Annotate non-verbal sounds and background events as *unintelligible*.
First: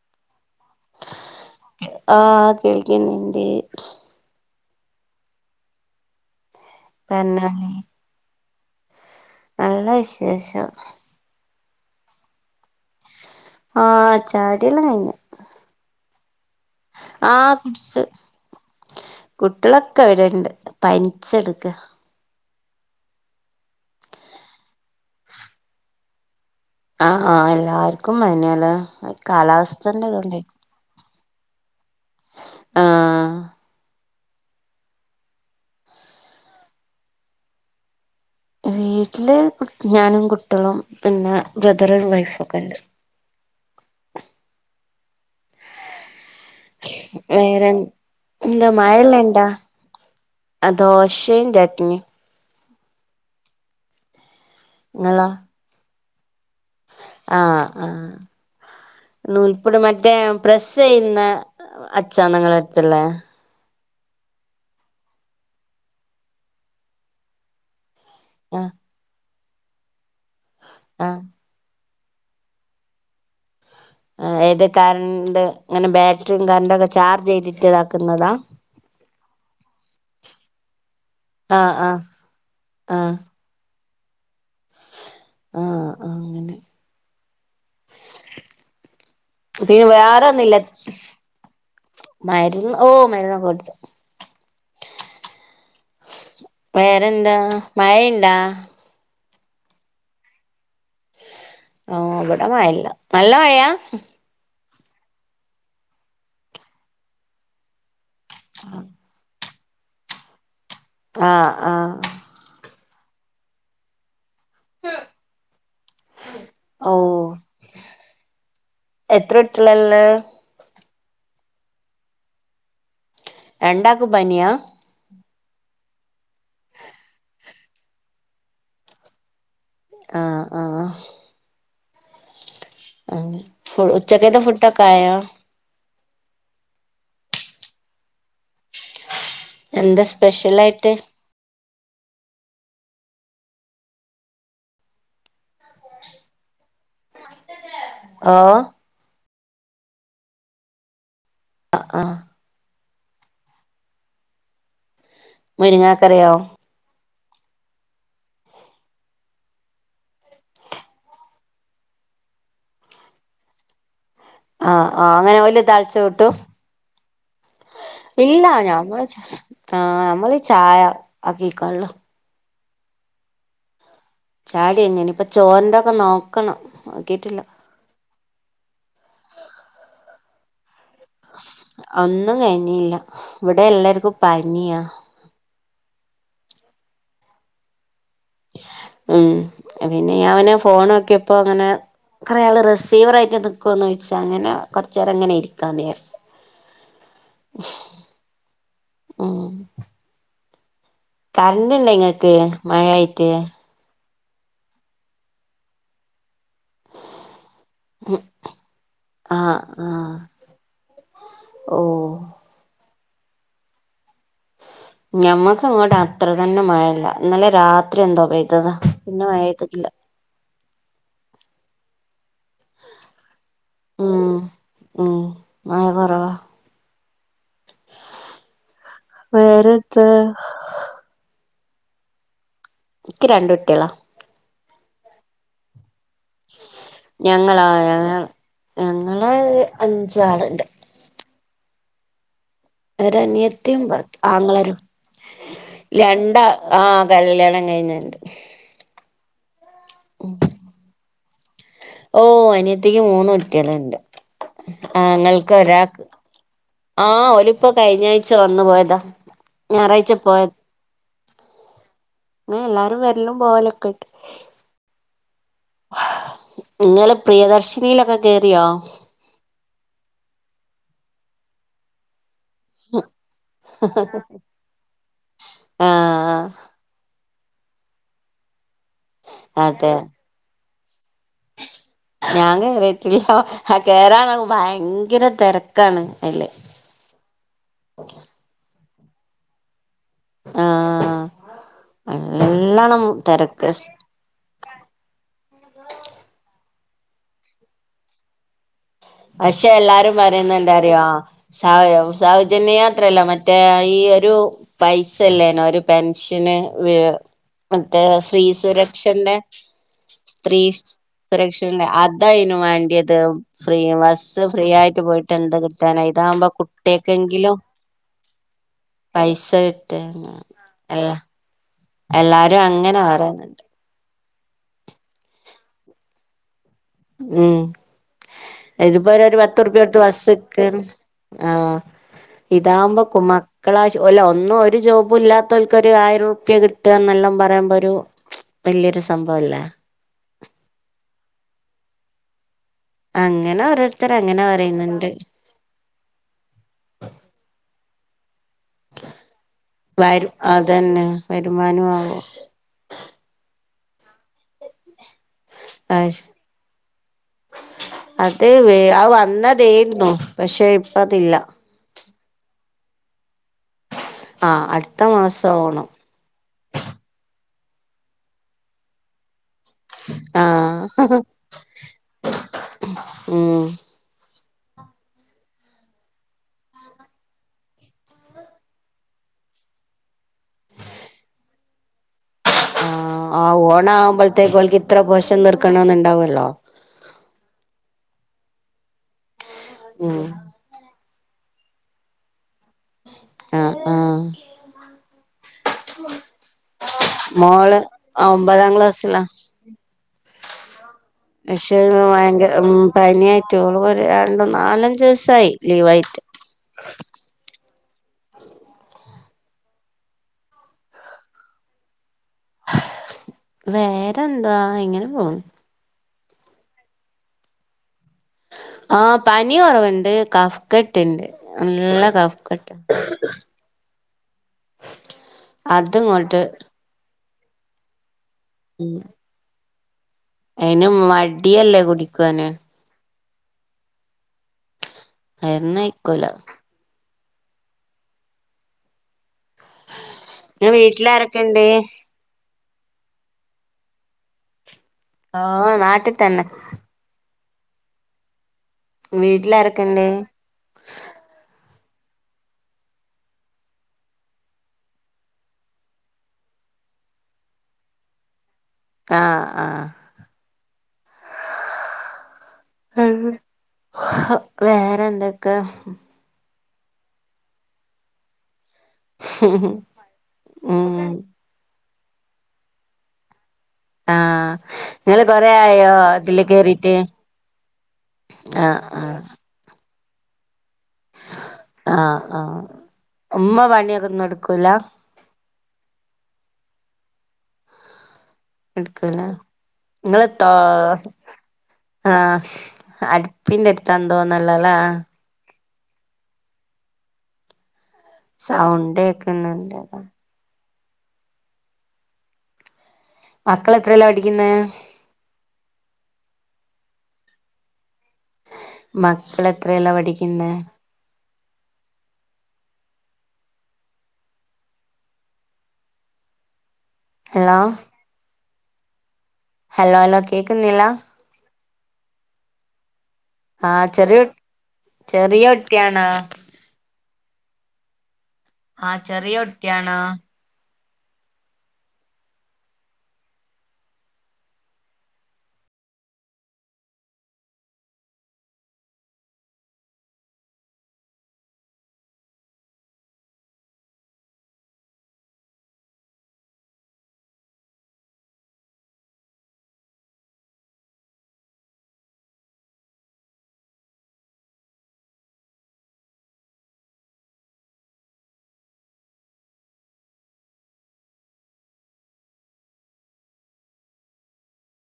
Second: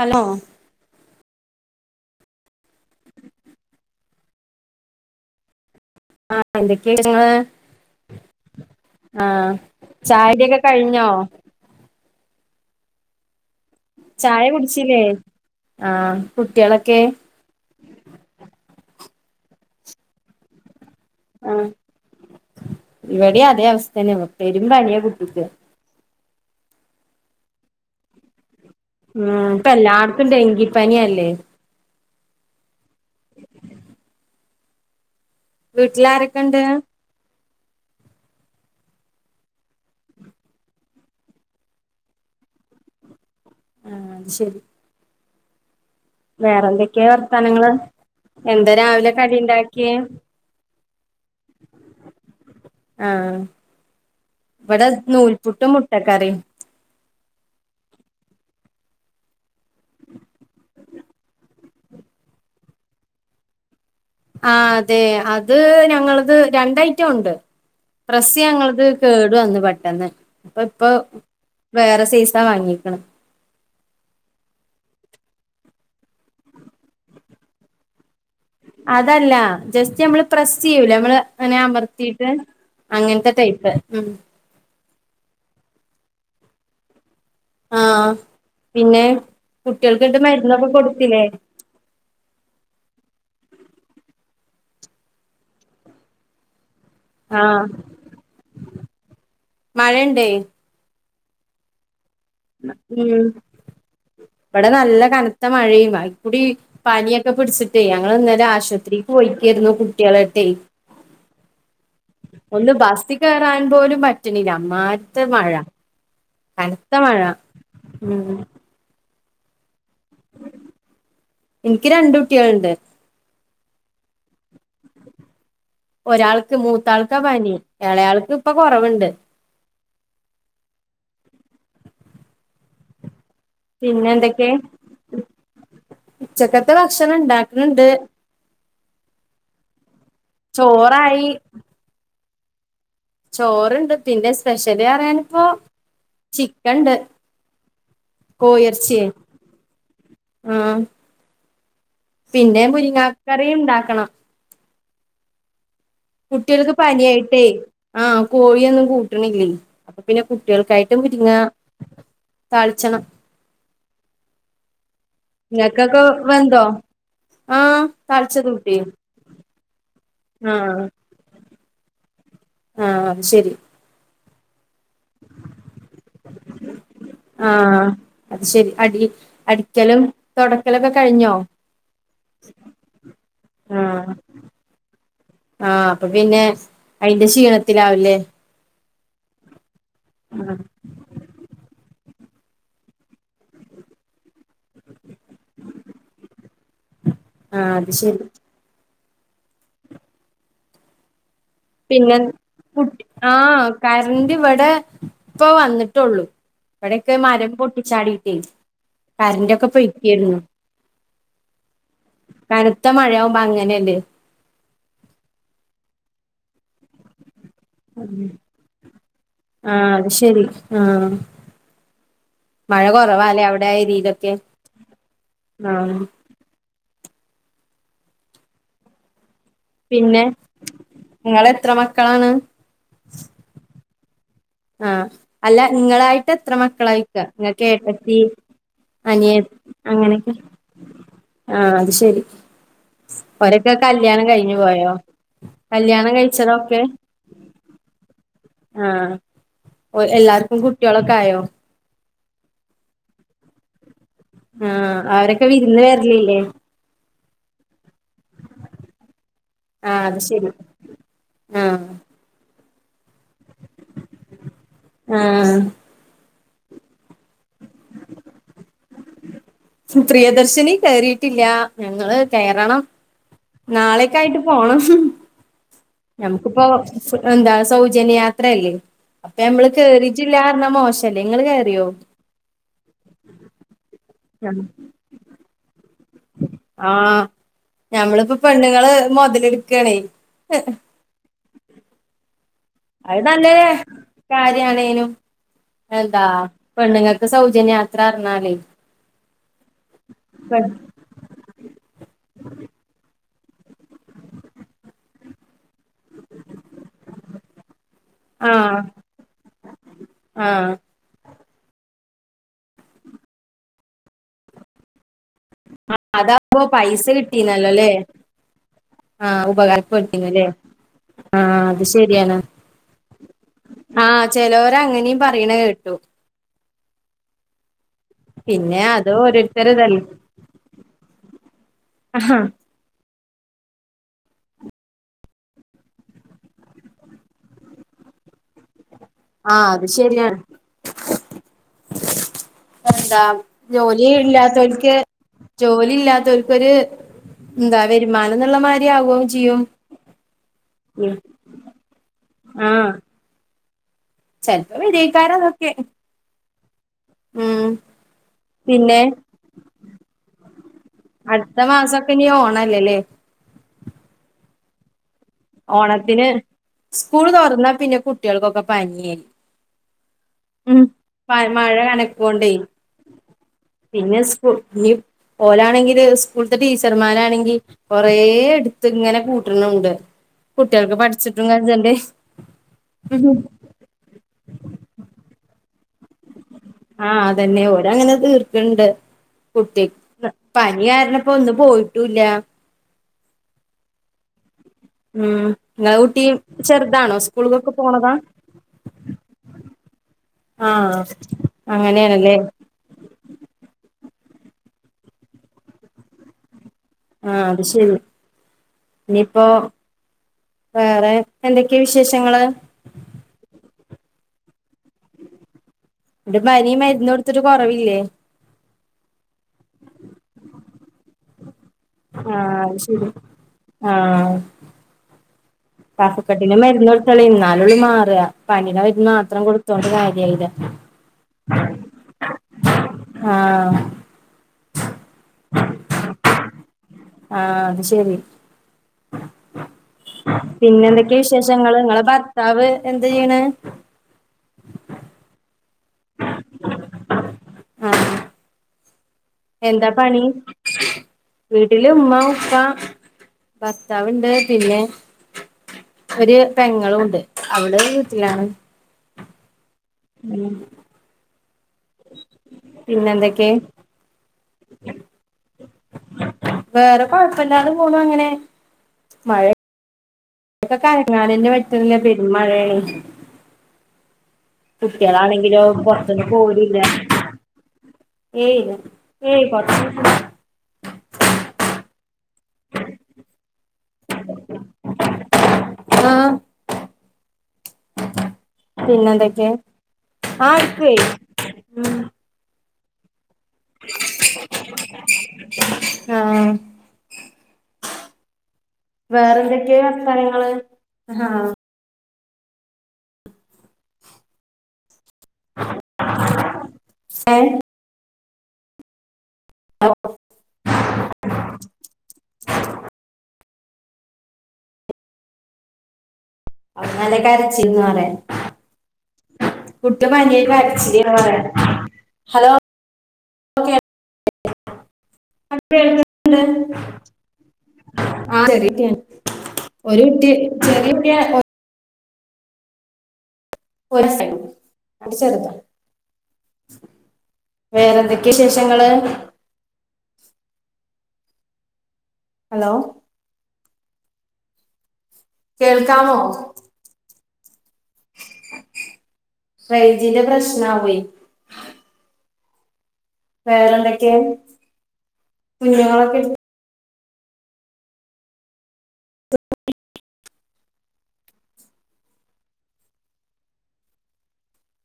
Hello ആഹ് കേൾക്കിന്നിണ്ടി ആഹ് എന്തൊക്കെ വിശേഷങ്ങള് പറഞ്ഞോളി ആഹ് നല്ല ചായുടി ഒക്കെ വിശേഷം കഴിഞ്ഞോ ആഹ് ചായ ചായുടിയെല്ലാം കുടിച്ചില്ലേ കഴിഞ്ഞു ആഹ് കുട്ടിയേളൊക്കെ ആ കുടിച്ച് കുട്ടിയളൊക്കെ ഇവിരെണ്ട് പനിച്ചെടുക്ക ഇവിടിം അതേ അവസ്ഥ തന്നെ പെരും പനിയാ കുട്ടിക്ക് ആഹ് ആഹ് എല്ലാർക്കും പനിയാല്ലേ ഉം ഇപ്പ കാലാവസ്ഥന്റെ എല്ലായിടത്തും ഇതുകൊണ്ടേ ഡെങ്കിപ്പനിയല്ലേ ആഹ് വീട്ടിലാരൊക്കെ ഉണ്ട് വീട്ടില് ഞാനും കുട്ടിയളും പിന്നെ ബ്രദറും വൈഫൊക്കെണ്ട് ആഹ് അത് ശരി വേറെ എന്തൊക്കെയാ വേറെ വർത്താനങ്ങള് എന്താ രാവിലെ മഴയെല്ലാം ഇണ്ടാ കടിണ്ടാക്കിയേ ദോശയും ചട്നിയും ആഹ് വിടെ നിങ്ങളോ നൂൽപുട്ടും മുട്ടക്കറിയും ആഹ് ആഹ് നൂൽപുട്ട് മറ്റേ പ്രസ്സെയ്യുന്ന അച്ചാണോ ഇങ്ങളെ അടുത്തുള്ളെ ആഹ് അതെ അത് ഞങ്ങളത് രണ്ട് ഐറ്റം ഉണ്ട് പ്രസ്സ് ആഹ് ഞങ്ങള്ത് കേടു വന്ന് പെട്ടെന്ന് അപ്പൊ ഇപ്പൊ ആഹ് വേറെ സൈസാ വാങ്ങിക്ക്ണെ ഏത് കറണ്ട് ഇങ്ങനെ ബാറ്ററിയും കറണ്ടൊക്കെ ചാർജ് ചെയ്തിട്ട് ഇതാക്കുന്നതാ അതല്ല ജസ്റ്റ് നമ്മള് പ്രസ്സ് ചെയ്യൂലെ നമ്മള് ഇങ്ങനെ ആഹ് ആഹ് അമർത്തിയിട്ട് അങ്ങനത്തെ ടൈപ്പ് ഉം ആഹ് അങ്ങനെ ആഹ പിന്നെ പിന്നെ കുട്ടികൾക്ക്ട്ട് വേറെന്നുല്ല മരുന്നൊക്കെ കൊടുത്തില്ലേ? മരുന്ന് ഓ മരുന്നൊക്കെ കൊടുത്തു. വേറെന്താ ആഹ് മഴയിണ്ടാ? മഴയ്ണ്ടെ. ഓ ഇവടെ മഴ ഇല്ല. നല്ല മഴയാ? ഇവടെ നല്ല കനത്ത മഴയും അയ്ക്കൂടി പനിയൊക്കെ പിടിച്ചി ഞങ്ങൾ ഇന്നലെ ആശുപത്രിക്ക് പോയിക്കായിരുന്നു കുട്ട്യാളെയിറ്റ്. ആഹ ആഹ ഒന്ന് ബസിൽ കയറാൻ പോലും പറ്റണില്ല അമ്മായിരത്തെ മഴ ക ഓ കനത്ത മഴ. മ് എത്ര കുട്ട്ളള്ളത് എനിക്ക് രണ്ട കുട്ടികളുണ്ട്. രണ്ടാക്കും പനിയാ? ഒരാൾക്ക് മൂത്താൾക്കാ പനി. ഏളയാൾക്ക് ഇപ്പൊ കൊറവ്ണ്ട്. ആഹ ആഹ അ *unintelligible* പിന്നെ എന്തൊക്കെ? ഉച്ചക്കത്തെ ഭക്ഷണം ഇണ്ടാക്ക്ണ്ട്. എന്താ സ്പെഷ്യലായിട്ട്? *unintelligible* ചോറുണ്ട്. പിന്നെ സ്പെഷ്യൽ പറയാനിപ്പോ ചിക്കൻ ഇണ്ട്. ഓ കോഴിറച്ചി. ആഹ ആ ആ പിന്നെ മുരിങ്ങകറിയും ഉണ്ടാക്കണം. മുരിങ്ങാ കറിയോ? കുട്ടികൾക്ക് പനിയായിട്ടേ ആഹ കോഴിയൊന്നും കൂട്ടിണില്ലേ. അപ്പൊ പിന്നെ കുട്ടികൾക്കായിട്ടും മുരിങ്ങാ താളിച്ചണം. ആഹ് ആഹ് അങ്ങനെ ഓല് താളിച്ചേ നിങ്ങക്കൊക്കെ കൂട്ടും? വെന്തോ ആഹ് ഇല്ല. താളിച്ചത് കൂട്ടിയോ ഞമ്മൾ ആ ഞമ്മള് ചായ ആഹ് ആക്കികാളാ. ആഹ അത് ശെരി. ചായടി കയിഞ്ഞു ഇനിപ്പോ ചോറിന്റെ ഒകെ നോക്കണം നോക്കിട്ടില്ല. ആ അത് ശെരി അടി അടിക്കലും തൊട ഒകെ കഴിഞ്ഞോ? ഒന്നും കഴിഞ്ഞില്ല. ഇവടെ എല്ലാർക്കും പനിയാ. ആഹ അപ്പൊ പിന്നെ അയ്‌ന്റെ ക്ഷീണത്തിലാവുല്ലെ? ഉം പിന്നെ ഞാനാ ആഹ് ഫോൺ നോക്കിയപ്പോ ഇങ്ങനെ കൊറെ ആള് റിസീവർ ആയിട്ട് നിക്കൊന്നു ചോയ്ച്ചു. അങ്ങനെ കൊറച്ചേരം ഇങ്ങനെ ഇരിക്കാന്ന് വിചാരിച്. ആഹ അത് ശെരി. ഉം കറണ്ട് ഇണ്ട പിന്നെ ഇങ്ങക്ക് മഴായിട്ട് ആഹ കരണ്ട് ഇവടെ ഇപ്പൊ വന്നിട്ടൊള്ളൂ. ഇവിടൊക്കെ മരം പൊട്ടിചാടിട്ട് കറണ്ട് ആഹ് ഒക്കെ ആഹ് പൊയിക്കായിരുന്നു. ഓ കനത്ത മഴയാവുമ്പോ അങ്ങനെയല്ലേ? ഞമ്മക്ക് ഇങ്ങോട്ട് അത്ര തന്നെ മഴ ഇല്ല. ഇന്നലെ രാത്രി എന്തോ പെയ്തതാ പിന്നെ മഴ പെയ്തിട്ടില്ല. അഹ് ശെരി. ആഹ മഴ കുറവാലേ അവിടെ ഉം എരിലൊക്കെ? ഉം ആഹ വേറെ പിന്നെ നിങ്ങള് എത്ര മക്കളാണ്? എനിക്ക് രണ്ട കുട്ടിളാ ആഹ് അല്ല ഇങ്ങളായിട്ട് എത്ര മക്കളായിക്ക ഇങ്ങക്ക് ഞങ്ങളാ ഞങ്ങ ഏട്ത്തി ഞങ്ങള് അനിയത് അങ്ങനെയൊക്കെ അഞ്ചാളുണ്ട് ആഹ അത് ശരി. ഒരൊക്കെ ഒരനിയത്തിയും കല്യാണം കഴിഞ്ഞു ആങ്ങളാരും പോയോ കല്യാണം രണ്ടാ കഴിച്ചതൊക്കെ? ആ കല്യാണം കഴിഞ്ഞതാ എന്റെ ആഹ് ഓ എല്ലാർക്കും കുട്ടികളൊക്കെ ആയോ ഓ അനിയത്തിക്ക് മൂന്ന് കുട്ടികള് ഇണ്ട് ആഹ് അവരൊക്കെ ആങ്ങളക്ക് ഒരാൾക്ക് *unintelligible* ആഹ് ഓലിപ്പോ കഴിഞ്ഞ ആഴ്ച വന്നു പോയതാ ആഹ് ഞായറാഴ്ച അത് ശരി പോയത് ആഹ് എല്ലാരും വരലും പോകലൊക്കെ ഇണ്ട് ആഹ് ഇങ്ങള് പ്രിയദർശിനിലൊക്കെ കേറിയോ പ്രിയദർശിനി കേറീട്ടില്ല ഞങ്ങള് കയറണം നാളേയൊക്കെ ആയിട്ട് പോണം ആ നമുക്കിപ്പോ എന്താ സൗജന്യയാത്രയല്ലേ അപ്പൊ നമ്മള് അതെ കേറീ ട്ടില്ലാന്ന് പറഞ്ഞാ മോശല്ലേ നിങ്ങള് കേറിയോ ഞാൻ കേറിട്ടില്ല ആ കേറാൻ നോക്കുമ്പം ഭയങ്കര തെരക്കാണ് അതില് ആഹ് ഞമ്മളിപ്പോ പെണ്ണുങ്ങള് മുതലെടുക്കാണേ നല്ല അത് നല്ലൊരു കാര്യാണേനു എന്താ പെണ്ണുങ്ങൾക്ക് സൗജന്യ യാത്ര പറഞ്ഞാലേ പക്ഷേ എല്ലാരും പറയുന്നത് എന്താ അറിയോ സൗ സൗജന്യ യാത്രയല്ല മ റ്റേ ഈ ഒരു പൈസ ഇല്ലേനോ ഒരു പെൻഷന് മറ്റേ സ്ത്രീ ആഹ് സുരക്ഷന്റെ സ്ത്രീ ആഹ് സുരക്ഷയില്ലേ അതാന് വേണ്ടിയത് ബസ് ഫ്രീ ബസ്സ് ഫ്രീ ആയിട്ട് പോയി ട്ട് എന്ത് കിട്ടാന ഇതാകുമ്പോ അതാവുമ്പോ പൈസ കുട്ടികക്കെങ്കിലും കിട്ടീന്നല്ലോല്ലേ ആഹ് പൈസ കിട്ടിയേനെ ഉപകാരപ്പെട്ടിന്നല്ലേ അല്ലേ ആഹ് അത് ശരിയാണ് പറയുന്നുണ്ട് ആഹ് ചെലോര് അങ്ങനെയും പറയണ കേട്ടു ഉം പിന്നെ അത് ഇതിപ്പോ ഒരു പത്ത് ഓരോരുത്തര് റുപ്യ കൊടുത്ത് ഇതല്ലേ ബസിൽ കേറും ആഹ് ആഹ് ഇതാവുമ്പ കുമാ ക്കളാ അല്ല ഒന്നും ഒരു ജോബും ഇല്ലാത്തവർക്ക് ഒരു ആയിരം റുപ്യ കിട്ടുക എന്നെല്ലാം പറയുമ്പോ ഒരു ആ *inaudible* വല്ല്യൊരു സംഭവവല്ലെ അത് ശരിയാണ് എന്താ അങ്ങനെ ജോലി ഓരോരുത്തർ അങ്ങനെ ഇല്ലാത്തോൽക്ക് പറയുന്നുണ്ട് ജോലി ഇല്ലാത്തോൽക്കൊരു എന്താ വരുമാനം എന്നുള്ള മാ വരു അതന്നെ വരുമാനും ആകും ആഹ് ചെലപ്പം വരാക്കാരം ആഹ് അത് പിന്നെ ആ വന്നതേരുന്നു പക്ഷെ ഇപ്പ അതില്ല അടുത്ത മാസവൊക്കെ ഇനി ഓണം അല്ലേ അല്ലേ? ആഹ് അടുത്ത മാസം ഓണം ഓണത്തിന് സ്കൂള് തൊറന്നാ പിന്നെ കുട്ടികൾക്കൊക്കെ പനിയായി ഉം ആഹ് മഴ കനകോണ്ടേ ഉം പിന്നെ ഇസ്‌ക്കും. ഞ്ഞി ഓലാണെങ്കില് സ്കൂൾത്തെ ടീച്ചർമാരാണെങ്കി കൊറേ ട്ത്ത്ങ്ങനെ കൂട്ട്ണുണ്ട്. കുട്ടികൾക്ക് പഠിച്ചിട്ടും കജ്ജ *unintelligible* ണ്ടേ ആഹ് ആ ഓണാവുമ്പൾത്തേക്ക് ഓൽക്ക് ഇത്ര പോഷൻ തീർക്കണന്നുണ്ടാവല്ലോ ആഹ് അതന്നെ ഓരങ്ങനെ തീർക്ക്ണ്ട് കുട്ടി ഉം *unintelligible* പനി കാരണപ്പോ ഇന്ന് പോയിട്ടൂല്ല. ആഹ് ആഹ് ഉം ഇങ്ങളെ കുട്ടി ചെറുതാണോ സ്കൂൾക്കൊക്കെ മോള് പോണതാ ആഹ് ഒമ്പതാം ക്ലാസ്സിലാ ആഹ് പക്ഷേ *unintelligible* അങ്ങനെയാണല്ലേ ഭയങ്കരം. ഉം പനിയായിട്ട് ഓള് ഒര് രണ്ടും നാലഞ്ച് ദിവസായി ലീവായിട്ട്. ആഹ് അത് ശരി ഇനിയിപ്പോ വേറെ എന്തൊക്കെയാ വിശേഷങ്ങള്? വേറെന്തോ ഇങ്ങനെ പോകുന്നു. ന്നിട്ട് പനി മരുന്ന് കൊടുത്തിട്ട് കൊറവില്ലേ? ആഹ്, പനി കൊറവ്ണ്ട് കഫ്കെട്ട് ട്ടിന്റെ നല്ല കഫ ആഹ് കെട്ട് അത് ശരി ആഹ് അത് ഇങ്ങോട്ട് *unintelligible* ന്നാലുള്ളും മാറുക. പനിന്റെ മരുന്ന്മാത്രം കൊടുത്തോണ്ട് കാര്യായില്ല. അയിന് മടിയല്ലേ കുടിക്കാന് ആഹ്. ആയ്നൊന്നും അയ്ക്കൂല. ആഹ്, അത് ശരി പിന്നെ എന്തോക്കയാ വിശേഷങ്ങള് ഇങ്ങളെ ഭർത്താവ് എന്താ ചെയ്യ്ണേ ആഹ്, നാട്ടി തന്നെ വീട്ടിലാരൊക്കെണ്ട് എന്താപണി വീട്ടില് ഉമ്മാ ഉപ്പാ ഭർത്താവ്ണ്ട് പിന്നെ ഒര് പെങ്ങളൂണ്ട് അവള് വീട്ടിലാണ് ആഹ് ആഹ് ഉം പിന്നെ എന്തൊക്കെ വേറെന്തൊക്കെ? വേറെ കൊഴപ്പല്ലാതെ പോണു അങ്ങനെ ഹ ഇപ്പൊക്കെ കറങ്ങാനെന്നെ പറ്റ്ണില്ല പെരുംമഴയാണ് ആഹ് ഇങ്ങൾ കൊറെ കുട്ടികളാണെങ്കിലോ ആയോ പുറത്തൊന്നും ഇതില് പോവലില്ല കേറീട്ട് ഏയ് ആഹ് ആഹ് *unintelligible* ആഹ്, ആഹ് ഉമ്മ പണിയൊക്കെ ഒന്നും എട്ക്കൂലാ. ആഹ് എടുക്കല്ല, പിന്നെന്തൊക്കെ നിങ്ങെ താ ആഹ് എടുക്കുവേ ആഹ്, അടി പിന്നെട് തന്തോന്നല്ലല്ലെ ആഹ് സൗണ്ട് വേറെ കേക്കുന്നുണ്ട് എന്തെക്കെ വർത്താനങ്ങള് അഹ് അഹ് ആഹ് മക്കളെത്രയിലാ പഠിക്കുന്നെ? ഏഹ്. മക്കളെത്രയില പഠിയ്ക്കുന്നെ? ഉ *inaudible* അത് നാണ് ഹലോ കരച്ചീൽന്ന് പറയാ ഹലോ കുട്ടി ഹലോ ഭയങ്കര കേക്കുന്നില്ല കരച്ചില് ഏനി പറയാ ഹലോ ആഹ് ചെറിയ കു ചെറിയ കുട്ടിയണാ *inaudible* ആ ചെറിയ കുട്ടിയാ ആഹ് ചെറിയ കുട്ടിയാണോ ഒരു കുട്ടി ചെറിയ കുട്ടിയാ ഒര സയ്ടു അത് ചെറുതാ വേറെന്തൊക്കെയാ വിശേഷങ്ങള് ഹലോ കേൾക്കാമോ റെയിഞ്ചിന്റെ പ്രശ്നാവുവേ വേറെന്തൊക്കെയാ കുഞ്ഞുങ്ങളൊക്കെ